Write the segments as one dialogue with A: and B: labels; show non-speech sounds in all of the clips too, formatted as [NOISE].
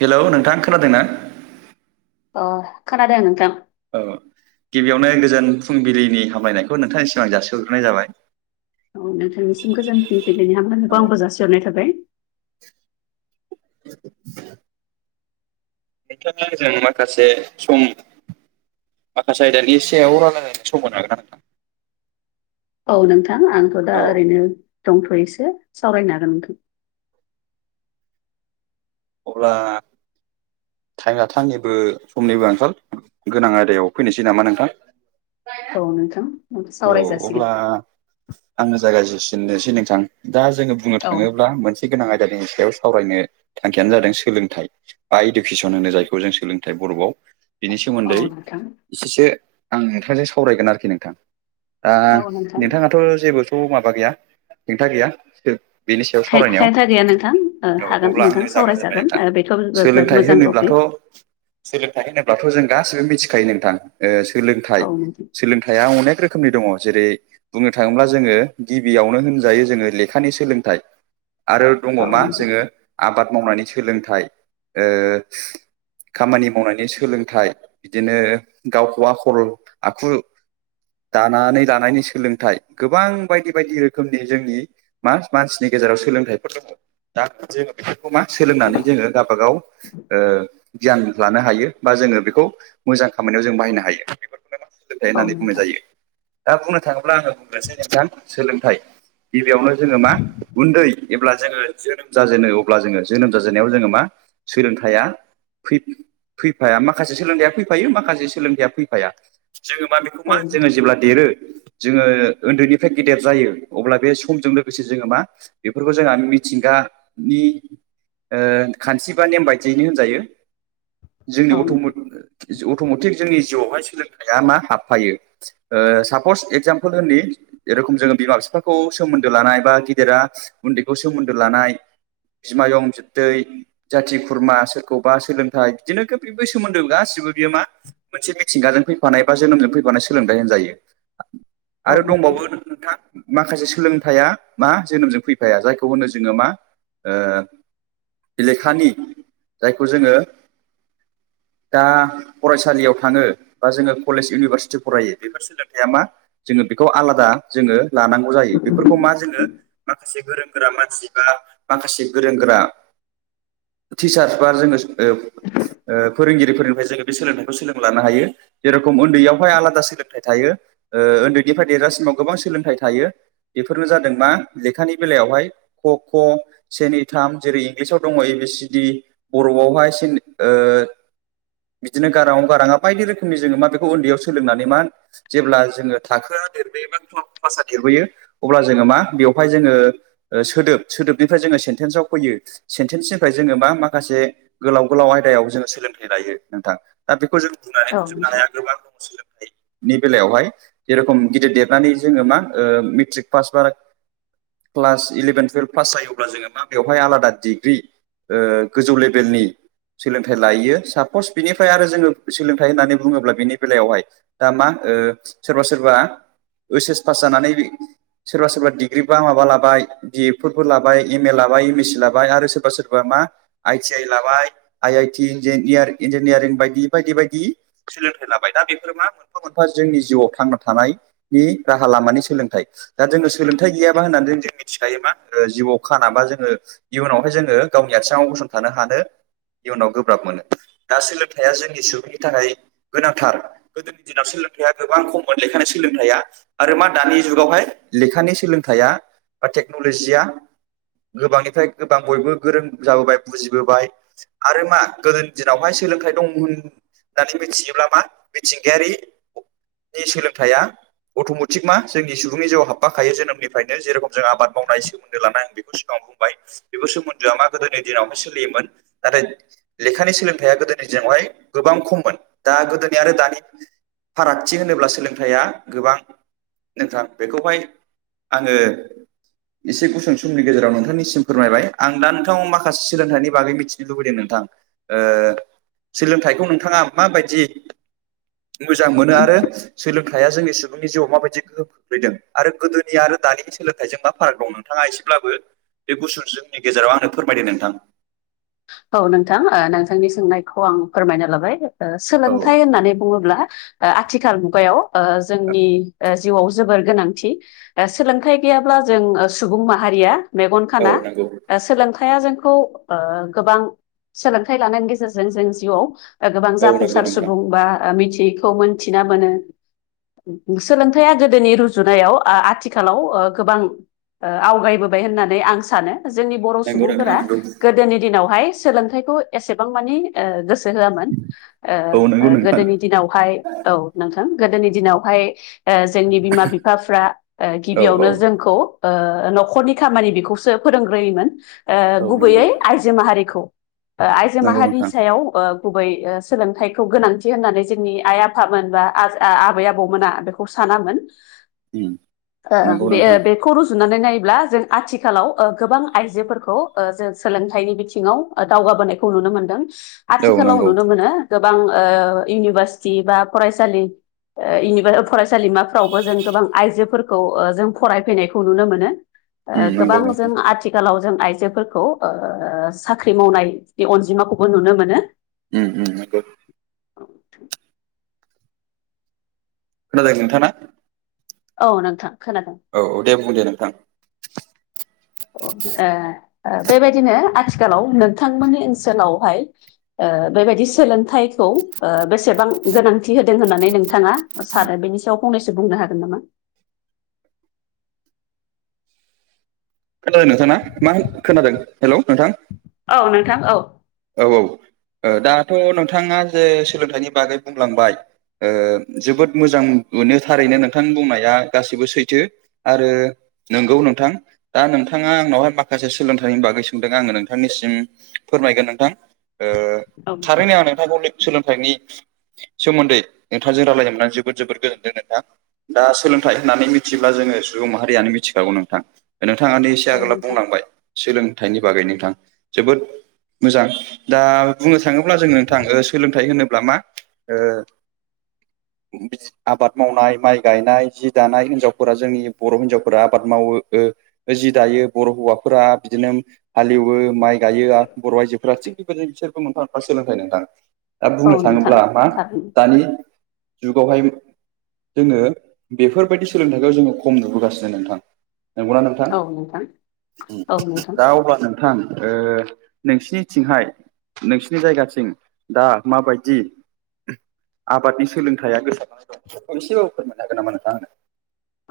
A: Hello नोंथां खोनादोंना?
B: अ खोनादों नोंथां।
A: औ गिबियावनो गोजोन फुंबिलिनि हामलायनायखौ नोंथांनि सिगां जासिहरग्रोनाय जाबाय‌।
B: औ नोंथांनिसिम गोजोन फुंबिलिनि
A: औ
B: हामलायखौ आंखौ जासिहरनाय थाबाय
A: [UNINTELLIGIBLE] [UNINTELLIGIBLE] जों माखासे सम माखासे आयदा आयदानि सायाव रायलायायनानै सम होनो हागोन।
B: औ नोंथां आंथ' दा
A: औ
B: ओरैनो। दंथयोसो सावरायनो हागोन।
A: अब्ला टाइमआ थांनिबो समनिबो आंखाल गोनां आयदायाव फैनोसै नामा नोंथां।
B: औ नोंथां।
A: औ अब्ला
B: सावरायजासिगोन
A: आंनो। जायागायसिननोसै नोंथां दा जोंङो बुंनो
B: औ
A: थांङोब्ला मोनसे गोनां आयदा। जनि सायाव सावरायनो थांखियानो जादों सोलोंथाइ बा इडुकेसन होनो जायखौ जों सोलोंथाइ बर'आव। बिनि
B: औ
A: सोमोन्दै
B: नोंथां
A: एसेसो आं नोंथांजों सावरायगोन आरोखि नोंथां। दा
B: औ नोंथां
A: नोंथाङाथ' जेबोथ' माबा गैया हेंथा गैया। बेनि सायाव
B: हे-
A: सावरायनायाव
B: हेंथा गैया नोंथां ओ,
A: औ
B: हागोन
A: अब्ला
B: नोंथां
A: आंनो जागाय जेनबाय
B: सावरायजागोन
A: नोंथां
B: ओ, बेथ' बिराद
A: सोलोंथाइ
B: मोजां
A: होनोब्लाथ'।
B: टपिक
A: सोलोंथाइ होनोब्लाथ' जों। गासिबो मिथिखायो नोंथां सोलोंथ
B: औ नोंथां
A: सोलोंथया अनेक रोखोम। रोखोमनि दंङ जेरै बुंनो थांङोब्ला जोंङो गिबियावनो होनजायो जोंङो लेखानि सोलोंथाइ। आरो दङ
B: औ
A: मा
B: नोंथां
A: जोंङो आबाद मावनायनि सोलोंथाइ। खामानि मावनानै सोलोंथाइ बिदिनो गावखौ आखल आखु। [INAUDIBLE] दानानै दानायनि सोलोंथाइ गोबां बायदि बायदि रोखोमनि जोंनि म मानसिनि गेजेराव। सोलोंथाइफोर दंङो। दा जोंङो बेफोरखौ मा सोलोंनानै जोंङो गावबाागाव गियान लानो हायो बा जों। जोंङो बेखौ मोजां खामानियाव जों बाहायनो हायो बेफोरखौनो माने सोलोंथाय
B: औ
A: होननानै बुंनाय
B: नोंथां
A: जायो। दा बुंनो थांङोब्ला आङो बुंगसै नोंथां सोलोंथाइ। गिबियावनो जोंङो मा उन्दै जब्ला जोङो जोनोम जाजेनो अब्ला जोंङो जोनोम जाजेननायाव जोंङो मा। सोलोंथाइया फैफाया माखासे सोलोंथाइया फैफायो माखासे सोलोंथाइया फैफाया। जोङो मा बेखौ मा
B: औ
A: जोङो
B: नोंथां
A: जेब्ला देरो। जोङो उन्दैनिफ्राय गेदेर जायो अब्ला बे समजों लोगोसे जोङो मा बेफोरखौ जोंहा मिथिंगा। खान्थि बा नेम बायदियैनो होनजायो। जोंनि
B: औ
A: अट
B: नोंथां
A: अट'मेटिक जोंनि जिउआवहाय सोलोंथाइया मा हाबफायो। सापस एक्जामपोल होनि जेरखम जोङो बिमा बिफाखौ सोमोन्दो लानाय बा गिदेरा। उन्दैखौ सोमोन्दो लानाय। बिमायं बिबथै जाथि खुरमा सोरखौबा सोलोंथाइ बिदिनो खोब सोमोन्दो गासिबो। यो मा मोनसे मिथिंगाजों फैफानाय बा जोनोमजों फैफानाय। सोलोंथाइ होनजायो
B: औ
A: आरो
B: नोंथां
A: दंबावो नोंथां। माखासे सोलोंथाइया मा जोनोमजों फैफाया जायखौ होनो जोङो मा। बबेखानि जायखौ जोङो दा फरायसालियाव थाङो बा जोङो कलेज इउनिभारसिटि फरायो बेफोर सोलोंथाइया मा जोङो बेखौ आलादा जोङो लानांगौ जायो। बेफोरखौ मा जोङो माखासे गोरों गोरा मानसि बा माखासे गोरों गोरा टिचार बा जोङो। फोरोंगिरिफोरनिफ्राय जोङो बे सोलोंथखौ सोलों लानो हायो जेर सोलोंथाइ थायो उन्दैनिफ्राय देरगासिमाव गोबां सोलोंथाइ थायो बेफोरनो जादों मा। लेखानि बेलायावहाय ख ख' से नै थाम जेरै इंलिसाव दङ ए बि सि डि बर'आव। बिदिनो गाराव गाराङा बायदि रोखोमनि जोङो मा बेखौ उन्दैयाव सोलोंनानै। जेब्ला जोङो थाखोआ देरबोयोबा देरबोयो अब्ला जोङो मा बेवहाय जोङो। सोदोब सोदोबनिफ्राय जोङो सेन्टेन्सआव फैयो सेन्टेन्सनिफ्राय जोङो मा माखासे। गोलाव गोलाव आयदायाव जोङो सोलोंथाइ लायो नोंथां दा बेखौ जों बुंनानै
B: औ
A: फोजोबनो हाया
B: नोंथां
A: गोबां दङ सोलोंथ नि बेलायावहाय जेरखम गिदिर देरनानै जोङो मा मेट्रिक पास बा क्लास इलेभेन टुयेल्भ पास जायोब्ला जोङो मा बेवहाय आलादा डिग्रि। ओ गोजौ लेभेलनि सोलोंथाइ लायो सापस बिनिफ्राय आरो जोङो सोलोंथाइ होननानै बुङोब्ला बिनि बेलायावहाय दा मा सोरबा सोरबा ओइस एस पास जानानै सोरबा सोरबा डिग्रि बा माबा लाबाय बिए फोरबो लाबाय एम ए ला ला आरो सोरबा सोरबा मा आइ टि आइ लाबाय आइ आइ टि इन्जिनियार बायदि बायदि बायदि सोलोंथाइ लाबाय दा बेफोर मा मोनफा मोनफा जोंनि जिउआव थांना थानायनि राहा लामानि सोलोंथाइ दा जोङो सोलोंथाइ गैयाबा होननानै जों मिथिखायो मा जिउआव खानाबा जोङो इयुनावहाय जोङो गावनि आथिङाव गसंथानो हानो इयुनाव गोब्राब मोनो दा सोलोंथाइया जोंनि सुबुंनि थाखाय गोनांथार गोदोनि दिनाव सोलोंथाइया गोबां खममोन लेखानि सोलोंथाइया आरो मा दानि जुगावहाय लेखानि सोलोंथाइया बा टेक्न'ल'जिया गोबांनिफ्राय गोबां बयबो गोरों जाबोबाय बुजिबोबाय आरो मा गोदोनि दिनावहाय सोलोंथाइ दं होननानै मिथियोब्ला मा मिथिंगायारि नि सोलोंथाइया अट'मेटिक मा जोंनि सुबुंनि जिउआव हाबफाखायो जोनोमनिफ्रायनो जेरखम जों आबाद मावनाय सोमोन्दो लानाय आं बेखौ सिगाङाव बेफोर सोमोन्दोआ मा गोदोनि दिनावहाय सोलियोमोन। नाथाय लेखानि सोलोंथाया गोदोनि दिनाव हाय गोबां खममोन दा गोदोनि आरो दानि फारागथि होनोब्ला सोलोंथाइया गोबां नोंथां बेखौहाय आङो एसे गुसुं समनि गेजेराव नोंथांनिसिम फोरमायबाय आं दा नोंथांनाव माखासे सोलोंथाइनि बागै मिथिनो लुबैदों नोंथां। सोलोंथाइखौ नोंथाङा माबायदि मोजां मोनो आरो सोलों थाइया जोंनि सुबुंनि जिउआव माबायदि गोहोम खोख्लैदों आरो गोदोनि आरो दानि सोलोंथाइजों मा फाराग दं? नोंथाङा एसे बो बे गुसुं समनि गेजेराव आंनो फोरमायदो नोंथां।
B: औ नोंथां नोंथांनि सोंनायखौ आं फोरमायना लाबाय
A: औ
B: सोलोंथाइ होननानै बुङोब्ला आथिखाल मुगायाव जोंनि जिउआव जोबोर गोनांथि सोलोंथाइ गैयाब्ला जों सुबुं माहारिया मेगन
A: औ
B: खाना
A: नंगौ
B: सोलोंथाइया जोंखौ गोबां सोलोंथाइ लानायनि गेजेरजों जों जिउआव गोबां
A: औ नंगौ
B: जाफुंसार
A: नोंथां
B: सुबुं बा मिथि यैखौ मोनथिना मोनो। सोलोंथाइया गोदोनि रुजुनायाव आथिखालाव गोबां। आवगायबोबाय होननानै आं सानो। जोंनि बर'
A: नंगौ नोंथां
B: सुबुंफोरा
A: नंगौ
B: गोदोनि दिनावहाय सोलोंथाइखौ एसेबां मानि गोसो हो
A: औ नंगौ नोंथां
B: गोदोनि दिनावहाय औ नोंथां गोदोनि दिनावहाय जोंनि बिमा बिफाफ्रा
A: औ
B: गिबियावनो
A: औ
B: जोंखौ न'खरनि खामानि बेखौसो फोरोंग्रोयोमोन
A: औ नंगौ
B: गुबैयै आइजो माहारिखौ आइजो
A: नंगौ
B: माहारिनि
A: नोंथां
B: सायाव ओ गुबै सोलोंथाइखौ गोनांथि होननानै जोंनि आइ आफामोन बा आबै आबौमोना बेखौ सा नामोन।
A: नंगौ
B: बे
A: नोंथां
B: बेखौ रुजुनानै नायब्ला जों आथिखालाव गोबां आइजोफोरखौ जों सोलोंथाइनि बिथि सिङाव दावगाबोनायखौ नुनो मोनदों।
A: औ
B: आथिखालाव
A: नंगौ
B: नुनो मोनो गोबां इउनिभारसिटि बा फरायसालि इउनिभार फरायसालिमाफ्रावबो जों गोबां आइजोफोरखौ जों फरायफैनायखौ नुनो मोनो।
A: नंगौ
B: गोबां
A: नोंथां
B: जों आथिखालाव जों आइजोफोरखौ साख्रि मावनायनि अनजिमाखौबो नुनो मोनो।
A: नंगौ।
B: औ
A: खोनादों नोंथाङा
B: औ नोंथां खोनादों
A: औ दे बुं दे नोंथां
B: ओ बेबायदिनो आथिखालाव नोंथांमोननि ओनसोलावहाय बेबायदि सोलों थाइखौ बेसेबां गोनांथि होदों होननानै नोंथाङा सानो बेनि सायाव फंनैसो बुंनो हागोन नामा?
A: खोनादों नोंथाङा मा खोनादों हेलौ नोंथां
B: औ नोंथां औ
A: औ औ दाथ' नोंथाङा जे सोलोंथाइनि बागै बुंलांबाय जोबोद मोजां मोनो थारैनो नोंथांनि बुंनाया गासैबो सैथो आरो नंगौ नोंथां दा नोंथाङा आंनावहाय माखासे सोलोंथाइनि बागै सोंदों आङो नोंथांनिसिम फोरमायगोन नोंथां
B: औ
A: थारैनो आं नोंथांखौ सोलोंथाइनि सोमोन्दै नोंथांजों रायलायनोनानै जोबोद जोबोद गोजोनदों नोंथां। दा सोलोंथाइ होननानै मिथिब्ला जोङो सुबुं माहारियानो मिथिखागौ नोंथां। नोंथाङानो एसे
B: औ
A: आगोलाव
B: नोंथां
A: बुंलांबाय सोलोंथाइनि बागै नोंथां जोबोद मोजां दा बुंनो थाङोब्ला जों नोंथां सोलोंथाइ होनोब्ला मा ओ [INAUDIBLE] आबाद मावनाय माइ गायनाय जि दानाय हिनजावफोरा जोंनि बर' हिन्जावफोरा आबाद मावोओ जि दायो बर' हौवाफोरा बिदिनो हालेवो माइ गायो। बर' आइजोफोरा थिग बेबायदि बिसोरबो मोनफा मोनफा सोलोंथाइ नोंथां। दा
B: औ
A: बुंनो
B: नोंथां
A: थाङोब्ला मा
B: थारैनो
A: दानि जुगावहाय जोङो बेफोरबायदि सोलोंथथायाइखौ जोङो खम नुबोगासिनो नोंथां। नंगौना नोंथां
B: औ नोंथां औ नोंथां
A: दा अब्ला नोंथां ओ नोंसिनिथिंहाय नोंसिनि जायगाथिं दा माबायदि आबादनि सोलोंथायाइया गोसारनानै दं खनसे अफोर मोननो हागोन नामा नोंथां?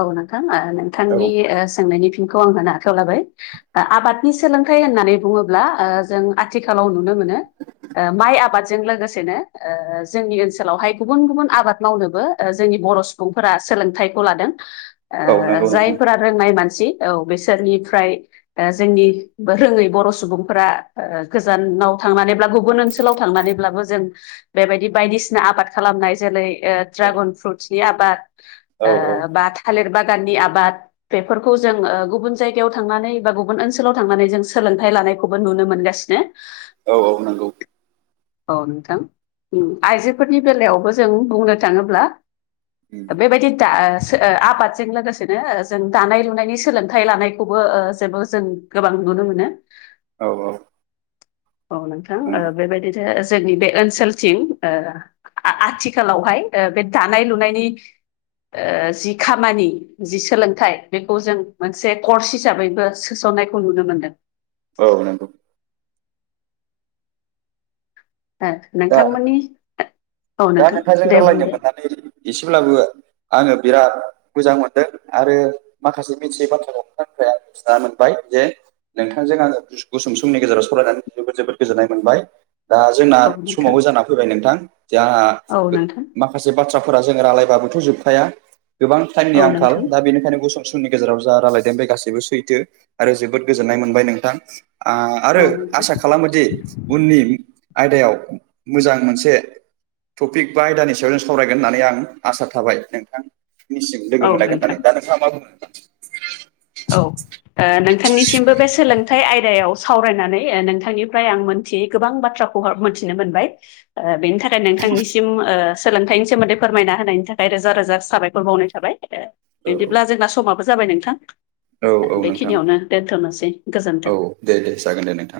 B: औ नोंथां नोंथांनि
A: आंनो
B: सोंनायनि फिन खौ आं होनो आखायाव लाबाय आबादनि सोलोंथाइ होननानै बुङोब्ला जों आथिखालाव नुनो मोन मोनो ओ माइ आबादजों लोगोसेनो ओ जोंनि ओनसोलावहाय गुबुन गुबुन आबाद मावनोबो ओ जोंनि नि बर' सुबुंफोरा सोलोंथाइखौ लादों।
A: औ
B: ओ
A: नंगौ नोंथां
B: जायफोरा रोंनाय मान सि औ बेसोरनिफ्राय ओ जोंनि रोङै बर' सुबुंफोरा ओ गोजान नाव थांनानैब्लाबो गुबुन ओनसोलाव थांनानैब्लाबो जों बेबायदि बायदिसिना आबाद खालामनाय जेरै ओ ड्रागन फ्रुटसनि आबाद
A: औ औ
B: ओ बा थालिर बागाननि आबाद बेफोरखौ जों ओ गुबुन जायगायाव थांनानै बा गुबुन ओनसोलाव थांनानै जों सो सोलोंथाइ लानायखौबो नुनो मोनगासिनो।
A: औ औ नंगौ
B: औ नोंथां ओम आइजोफोरनि बेलायावबो जों बुंनो थाङोब्ला
A: उम
B: बेबायदि दा ओ सो ओ आबादजों लोगोसेनो ओ जों दानाय-लुनायनि सोलोंथाइ लानायखौबो ओ जेबो जों गोबां नुनो मोनो।
A: औ औ।
B: औ नोंथां ओ
A: नंगौ
B: बेबायदिनो जोंनि बे ओनसोलथिं ओ आ आथिखालावहाय बे दानाय-लुनायनि ओ जि खामानि जि सोलोंथाइ बेखौ जों मोनसे कर्स हिसाबैबो सो‌ लोंनायखौ नुनो मोन्दों।
A: औ नंगौ दा
B: नोंथांमोननि औ
A: दा
B: नोंथां
A: नोंथांजों
B: दे
A: रायलायनो
B: बुंदो
A: मोननानै एसेब्लाबो आङो बिराद मोजां मोनदों आरो माखासे मिथियै बाथ्राफोरखौ मिथिना मोनबाय जे नोंथांजों आङो गुसुं समनि गेजेराव सावरायनानै जोबोद जोबोद गोजोननाय मोनबाय। दा जोंना
B: औ नोंथां
A: समावबो जाना फैबाय नोंथां जे आंहा
B: औ नोंथां
A: माखासे बाथ्रा जोङो रालाबाबोथ' जोबखाया गोाबां टाइमनि
B: औ
A: आंखाल
B: नोंथां
A: दा बेनिखायनो गुसुं समनि गेजेराव जा रायलायदों बे गासैबो सैथो आरो जोबोद गोजोननाय मोनबाय नोंथां। आ आरो
B: औ नोंथां
A: आसा खालामोदि उननि आयदायाव। मोजां मोनसे। टपिक बा आयदानि सायाव जों सावरायगोन होननानै आं आसा थाबाय नोंथां। दिनिसिम लोगो
B: औ
A: मोनलायगोन
B: नोंथां
A: होननानै दा नोंथाङा मा बुङो नोंथां।
B: औ। ओ नोंथांनिसिमबो बे सोलोंथाइ आयदायाव सावरायनानै नोंथांनिफ्राय आं मोनथियै गोबां बाथ्रा। खौ मोनथिनो मोनबाय ओ बेनि थाखाय। थाखाय नोंथांनिसिम ओ सोलोंथाइनि सोमोन्दै फोरमायना होनायनि थाखाय रोजा रोजा साबायखर बावनाय थाबाय। बिदिब्ला
A: औ
B: जोंना समाबो जाबाय नोंथां।
A: औ औ नोंथां
B: बेखिनियावनो दोनथ'नोसै
A: औ
B: गोजोन्थों।
A: दे दे जागोन दे नोंथां